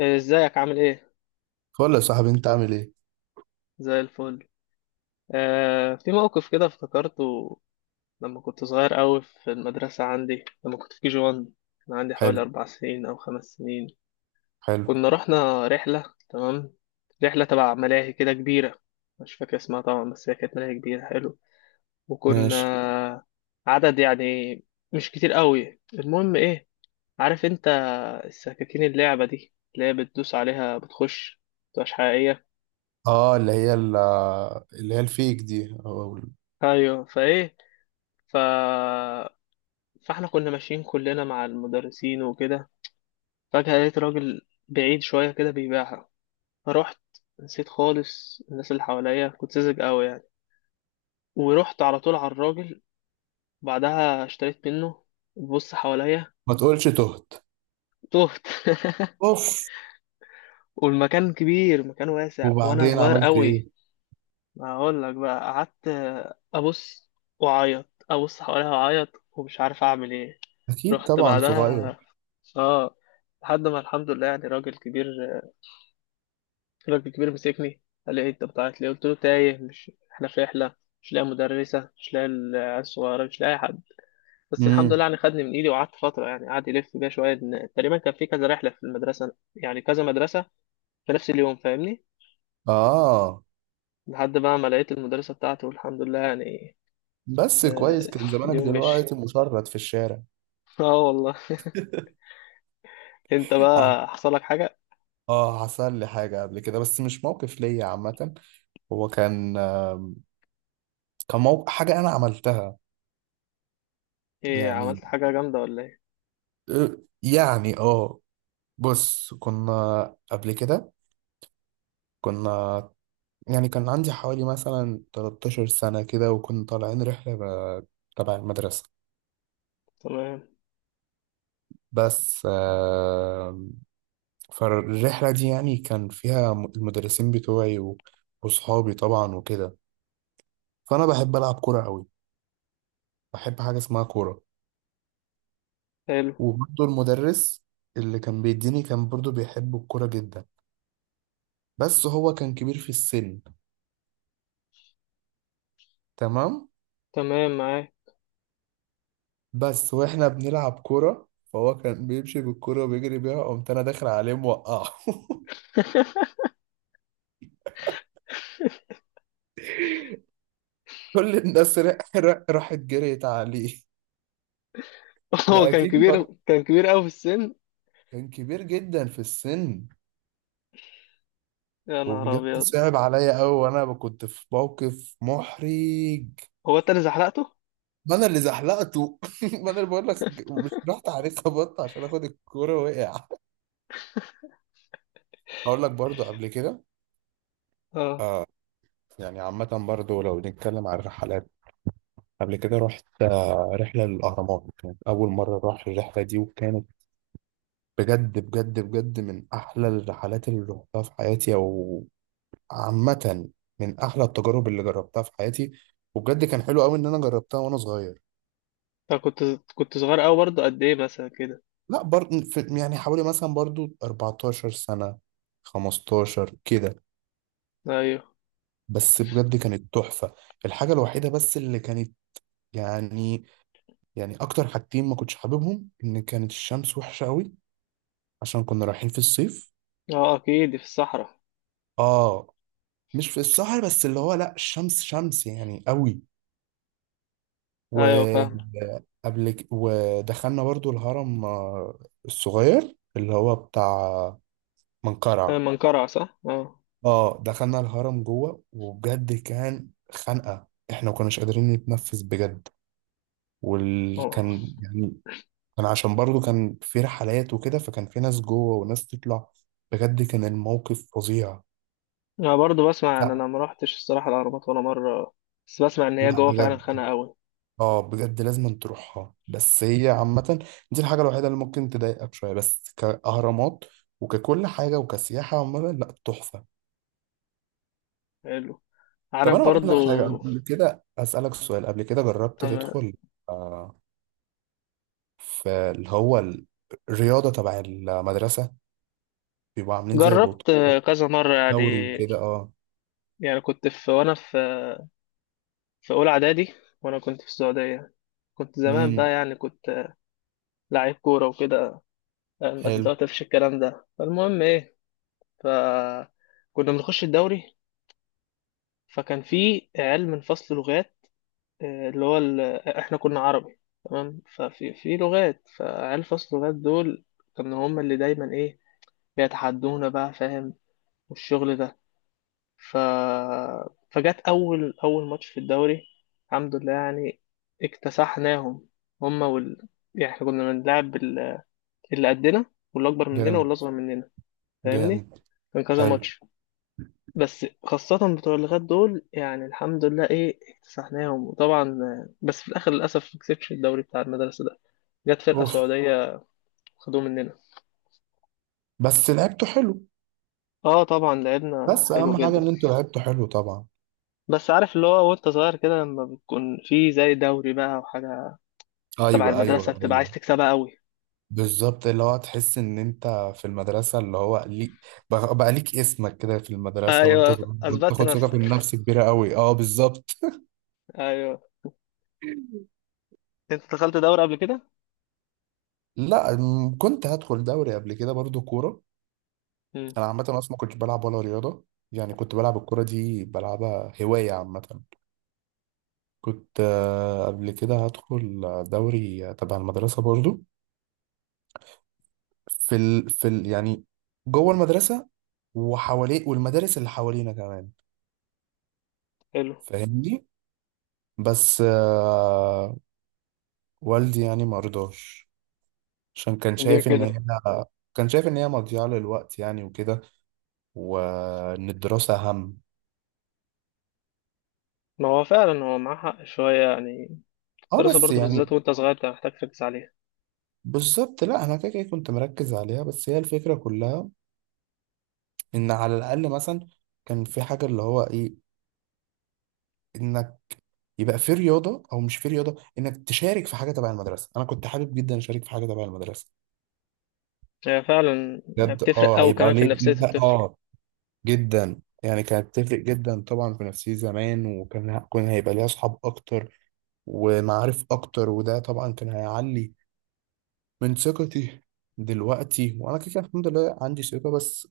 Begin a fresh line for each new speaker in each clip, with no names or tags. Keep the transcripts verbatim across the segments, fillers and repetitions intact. إيه، ازيك عامل ايه؟
قول يا صاحبي، انت عامل ايه؟
زي الفل. آه، في موقف كده افتكرته لما كنت صغير قوي في المدرسة عندي، لما كنت في كي جي واحد. كان عندي حوالي
حلو.
أربع سنين أو خمس سنين.
حلو.
كنا رحنا رحلة، تمام. رحلة تبع ملاهي كده كبيرة، مش فاكر اسمها طبعا بس هي كانت ملاهي كبيرة، حلو.
ماشي.
وكنا عدد يعني مش كتير قوي. المهم ايه، عارف انت السكاكين، اللعبة دي اللي هي بتدوس عليها بتخش، مبتبقاش حقيقية.
اه، اللي هي ال- اللي هي الفيك دي أو ال-
ايوه فايه. ف فاحنا كنا ماشيين كلنا مع المدرسين وكده، فجأة لقيت راجل بعيد شوية كده بيبيعها. فروحت، نسيت خالص الناس اللي حواليا، كنت ساذج قوي يعني. ورحت على طول على الراجل، بعدها اشتريت منه، ببص حواليا،
ما تقولش. تهت.
تهت.
اوف.
والمكان كبير، مكان واسع وانا
وبعدين
صغير
عملت ايه؟
قوي. هقول لك بقى، قعدت ابص واعيط، ابص حواليا واعيط ومش عارف اعمل ايه.
اكيد
رحت يا لهوي
طبعا، صغير.
بعدها. اه، لحد ما الحمد لله يعني راجل كبير، الراجل الكبير مسكني، قال لي إيه أنت بتعيط ليه؟ قلت له تايه، مش إحنا في رحلة، مش لاقي مدرسة، مش لاقي العيال الصغيرة، مش لاقي حد. بس الحمد لله
امم.
يعني خدني من إيدي وقعدت فترة يعني، قعد يلف بيا شوية، إن تقريبا كان في كذا رحلة في المدرسة يعني كذا مدرسة في نفس اليوم، فاهمني.
اه،
لحد بقى ما لقيت المدرسة بتاعته، والحمد لله يعني.
بس كويس،
آه،
كان زمانك
اليوم
دلوقتي
مشي.
مشرد في الشارع.
اه والله. انت
اه،
بقى حصل لك حاجة؟
آه، حصل لي حاجه قبل كده، بس مش موقف ليا عامه. هو كان آم، كان موقف حاجه انا عملتها.
ايه
يعني
عملت حاجة جامدة ولا ايه؟
آه، يعني اه، بص. كنا قبل كده، كنا يعني كان عندي حوالي مثلا 13 سنة كده، وكنا طالعين رحلة ب- تبع المدرسة.
تمام.
بس آه، فالرحلة دي يعني كان فيها م- المدرسين بتوعي و- وصحابي طبعا وكده. فأنا بحب ألعب كورة أوي، بحب حاجة اسمها كورة.
حلو.
وبرضه المدرس اللي كان بيديني كان برضه بيحب الكورة جدا، بس هو كان كبير في السن. تمام.
تمام معاك.
بس واحنا بنلعب كورة، فهو كان بيمشي بالكورة وبيجري بيها، قمت أنا داخل عليه موقعه كل الناس ر- ر- راحت جريت عليه.
هو
ما
كان
اكيد
كبير،
ما-
كان كبير قوي في السن.
كان كبير جدا في السن،
يا نهار
وبجد
ابيض.
صعب عليا قوي، وانا كنت في موقف محرج.
هو انت اللي زحلقته؟
ما انا اللي زحلقته ما انا اللي بقول لك، مش رحت عليه خبطت عشان اخد الكوره، وقع. هقول لك برضو قبل كده،
اه.
يعني عامة برضو لو نتكلم عن الرحلات. قبل كده رحت آه، رحلة للأهرامات، كانت أول مرة أروح الرحلة دي، وكانت بجد بجد بجد من أحلى الرحلات اللي رحتها في حياتي. عامة من أحلى التجارب اللي جربتها في حياتي، وبجد كان حلو قوي إن أنا جربتها وأنا صغير.
أنا كنت كنت صغير قوي برضه. قد ايه مثلا كده؟
لا برضه، يعني حوالي مثلا برضو 14 سنة، خمستاشر كده.
ايوه.
بس بجد كانت تحفة. الحاجة الوحيدة بس اللي كانت، يعني يعني أكتر حاجتين ما كنتش حاببهم، إن كانت الشمس وحشة قوي عشان كنا رايحين في الصيف.
اه اكيد في الصحراء.
آه، مش في السهر بس اللي هو، لا، الشمس شمس يعني قوي.
ايوه فاهم.
وقبل ك- ودخلنا برضو الهرم آه، الصغير، اللي هو بتاع
آه،
منقرع.
منقرع، صح، اه.
اه، دخلنا الهرم جوه وبجد كان خنقة، احنا ما كناش قادرين نتنفس بجد.
اه،
وكان يعني، كان عشان برضو كان في رحلات وكده، فكان في ناس جوه وناس تطلع، بجد كان الموقف فظيع.
انا برضه بسمع ان
لا.
انا ما رحتش الصراحه الاهرامات ولا مره، بس بسمع ان هي
لا
جوه فعلا
بجد.
خانقه قوي.
اه بجد، لازم أن تروحها. بس هي عامة، دي الحاجة الوحيدة اللي ممكن تضايقك شوية، بس كأهرامات وككل حاجة وكسياحة عموما، لا، تحفة.
حلو.
طب
عارف
أنا أقول
برضه.
لك حاجة، قبل كده أسألك سؤال، قبل كده جربت
تمام.
تدخل آه، في اللي هو الرياضة تبع المدرسة؟ بيبقوا عاملين زي بطولة،
جربت، آه، كذا مره يعني.
دوري وكده، اه.
يعني كنت في، وانا في في اولى اعدادي وانا كنت في السعوديه. كنت زمان بقى
امم.
يعني كنت لعيب كوره وكده. آه، بس
حلو.
دلوقتي مفيش الكلام ده. فالمهم ايه، فكنا بنخش الدوري. فكان في عيال من فصل لغات، آه، اللي هو ال... احنا كنا عربي تمام، ففي في لغات، فعيال فصل لغات دول كانوا هم اللي دايما ايه بيتحدونا، بقى فاهم والشغل ده. ف فجت اول اول ماتش في الدوري، الحمد لله يعني اكتسحناهم. هم وال... يعني احنا كنا بنلعب ال- اللي قدنا واللي اكبر مننا واللي
جامد.
اصغر مننا، فاهمني.
جامد.
كان كذا
حلو.
ماتش، بس خاصة بتوع اللغات دول يعني، الحمد لله إيه اكتسحناهم، وطبعا آه، بس في الآخر للأسف ما كسبش الدوري بتاع المدرسة ده، جت فرقة
اوف.
سعودية خدوه مننا.
بس لعبته حلو.
اه طبعا لعبنا
بس
حلو
أهم حاجة
جدا.
إن أنتوا لعبتوا حلو طبعا.
بس عارف اللي هو وانت صغير كده، لما بتكون في زي دوري بقى وحاجة تبع
ايوه ايوه
المدرسة بتبقى عايز
ايوه،
تكسبها قوي.
بالظبط، اللي هو تحس ان انت في المدرسه، اللي هو ليك بقى بقى ليك اسمك كده في المدرسه، وانت
ايوه
صغير
اثبتت
بتاخد ثقه في
نفسك.
النفس كبيره قوي، اه بالظبط.
ايوه. انت دخلت دوري قبل كده؟
لا، م- كنت هدخل دوري قبل كده برضو كوره.
امم.
انا عامه اصلا ما كنتش بلعب ولا رياضه، يعني كنت بلعب الكوره دي، بلعبها هوايه عامه. كنت آه، قبل كده هدخل دوري تبع المدرسه برضو، في ال... في ال... يعني جوه المدرسه وحواليه، والمدارس اللي حوالينا كمان،
حلو.
فاهمني. بس آه، والدي يعني ما رضاش، عشان كان
ليه
شايف ان هي،
كده؟
كان شايف ان هي مضيعة للوقت يعني وكده، وان الدراسة اهم.
ما هو فعلا هو معاه حق شوية يعني،
اه
الدراسة
بس
برضو بالذات
يعني،
وانت صغير بتبقى محتاج تركز عليها.
بالظبط، لا، انا كده كده كنت مركز عليها، بس هي الفكرة كلها ان على الاقل مثلا كان في حاجة، اللي هو ايه، انك، يبقى في رياضة او مش في رياضة، انك تشارك في حاجة تبع المدرسة. انا كنت حابب جدا اشارك في حاجة تبع المدرسة.
هي فعلا
بجد
بتفرق
اه،
أوي
هيبقى
كمان في
ليه
نفسية
لا،
الطفل.
اه. جدا، يعني كانت تفرق جدا طبعا في نفسيتي زمان، وكان كان هيبقى ليها اصحاب اكتر ومعارف اكتر، وده طبعا كان هيعلي من ثقتي. دلوقتي وانا كده كده الحمد لله عندي ثقة، بس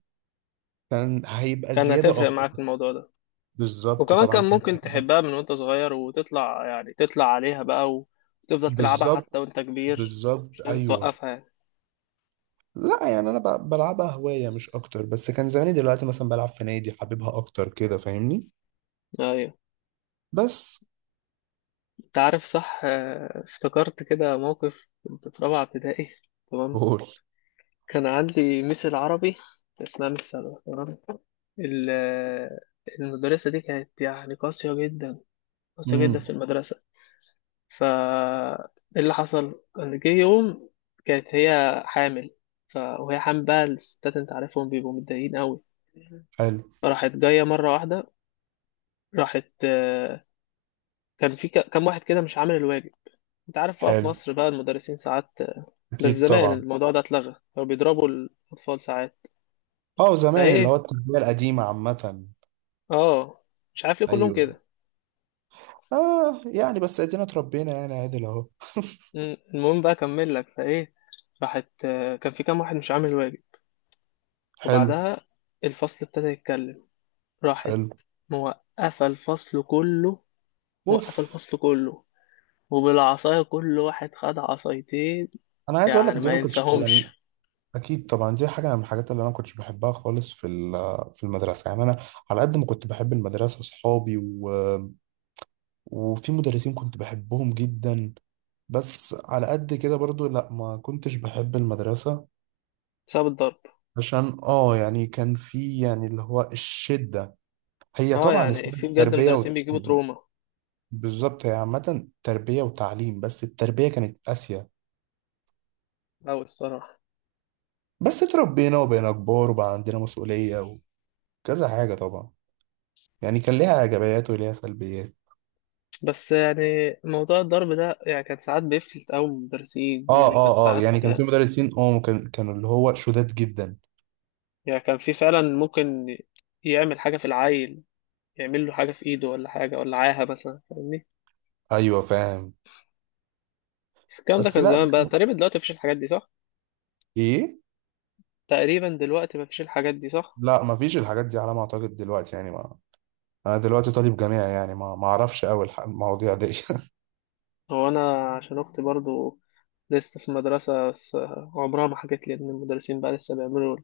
كان هيبقى
كان
زيادة
هتفرق
اكتر.
معاك الموضوع ده.
بالظبط
وكمان
طبعا
كان
كان.
ممكن تحبها من وانت صغير وتطلع يعني تطلع عليها بقى، وتفضل تلعبها حتى
بالظبط،
وانت كبير.
بالظبط،
مش لازم
ايوه.
توقفها يعني.
لا، يعني انا ب- بلعبها هواية مش اكتر، بس كان زماني دلوقتي مثلا بلعب في نادي، حاببها اكتر كده، فاهمني.
أيوة.
بس.
أنت عارف صح، آه، افتكرت كده موقف كنت في رابعة ابتدائي. تمام.
قول.
كان عندي ميس العربي، اسمها ميس سلوى، تمام. ال- المدرسة دي كانت يعني قاسية جدا، قاسية جدا
امم.
في المدرسة. فا إيه اللي حصل، كان جه يوم كانت هي حامل. ف... وهي حامل بقى الستات انت عارفهم بيبقوا متضايقين قوي.
حلو.
فراحت جايه مره واحده. راحت، آه، كان في ك- كام واحد كده مش عامل الواجب. انت عارف بقى في
حلو.
مصر بقى المدرسين ساعات، آه، بس
اكيد
زمان
طبعا.
الموضوع ده اتلغى، كانوا بيضربوا الاطفال ساعات.
اه زمان، اللي
فايه،
هو التربية القديمة عامة.
اه، مش عارف ليه كلهم
ايوه.
كده.
اه يعني، بس ادينا اتربينا يعني عادل اهو.
مم، المهم بقى اكمل لك فايه. راحت، آه، كان في كام واحد مش عامل الواجب.
حلو.
وبعدها الفصل ابتدى يتكلم، راحت
حلو.
موقفة الفصل كله، موقفة
اوف.
الفصل كله، وبالعصاية كل واحد خد عصايتين.
انا عايز اقول لك
يعني
دي، انا
ما
ما كنتش
ينساهمش.
يعني. اكيد طبعا، دي حاجه من الحاجات اللي انا ما كنتش بحبها خالص في ال- في المدرسه، يعني انا على قد ما كنت بحب المدرسه، اصحابي، و... وفي مدرسين كنت بحبهم جدا، بس على قد كده برضو، لا، ما كنتش بحب المدرسه.
بسبب الضرب.
عشان اه يعني، كان في يعني، اللي هو الشده، هي
اه
طبعا
يعني في
اسمها
بجد
تربيه.
مدرسين بيجيبوا تروما
بالظبط، هي عامة تربية وتعليم، بس التربية كانت قاسية.
أوي الصراحة.
بس اتربينا وبقينا كبار، وبقى عندنا مسؤولية وكذا حاجة طبعا. يعني كان ليها إيجابيات وليها سلبيات.
بس يعني موضوع الضرب ده يعني كان ساعات بيفلت أوي من المدرسين،
اه
يعني كان
اه اه،
ساعات،
يعني كان في مدرسين، اه كان كانوا اللي هو شداد جدا.
يعني كان في فعلا ممكن يعمل حاجة في العيل، يعمل له حاجة في إيده ولا حاجة، ولا عاهة مثلا، فاهمني.
ايوه فاهم.
بس الكلام ده
بس،
كان
لا،
زمان بقى، تقريبا دلوقتي مفيش الحاجات دي صح؟
ايه،
تقريبا دلوقتي مفيش الحاجات دي صح؟
لا، ما فيش الحاجات دي على ما اعتقد دلوقتي، يعني ما، انا دلوقتي طالب جامعي، يعني ما ما اعرفش قوي المواضيع دي
هو انا عشان اختي برضو لسه في المدرسه بس، عمرها ما حكت لي ان المدرسين بقى لسه بيعملوا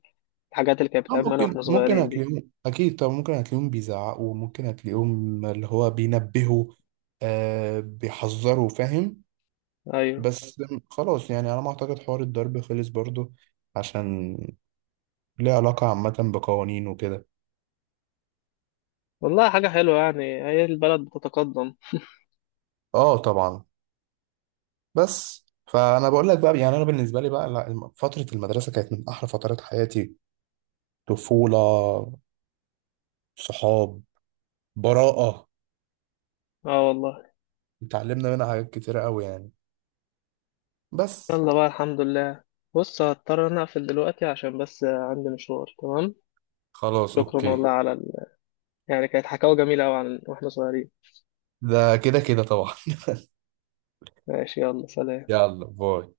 الحاجات اللي كانت
آه،
بتعملنا انا
ممكن
واحنا
ممكن
صغيرين دي.
هتلاقيهم اكيد، طب ممكن هتلاقيهم بيزعقوا، ممكن هتلاقيهم اللي هو بينبهوا، آه بيحذروا، فاهم.
ايوه
بس خلاص، يعني انا ما اعتقد حوار الضرب خلص برضو، عشان ليه علاقة عامة بقوانين وكده.
والله حاجه حلوه يعني، هي البلد بتتقدم.
اه طبعا. بس فانا بقول لك بقى، يعني انا بالنسبة لي بقى، لا، الم- فترة المدرسة كانت من احلى فترات حياتي. طفولة، صحاب، براءة،
اه والله.
اتعلمنا منها حاجات كتيرة قوي يعني. بس
يلا بقى الحمد لله. بص هضطر انا اقفل دلوقتي عشان بس عندي مشوار، تمام.
خلاص،
شكرا
اوكي.
والله على ال... يعني كانت حكاوة جميلة أوي عن واحنا صغيرين.
ده كده كده طبعا.
ماشي، يلا سلام.
يلا باي.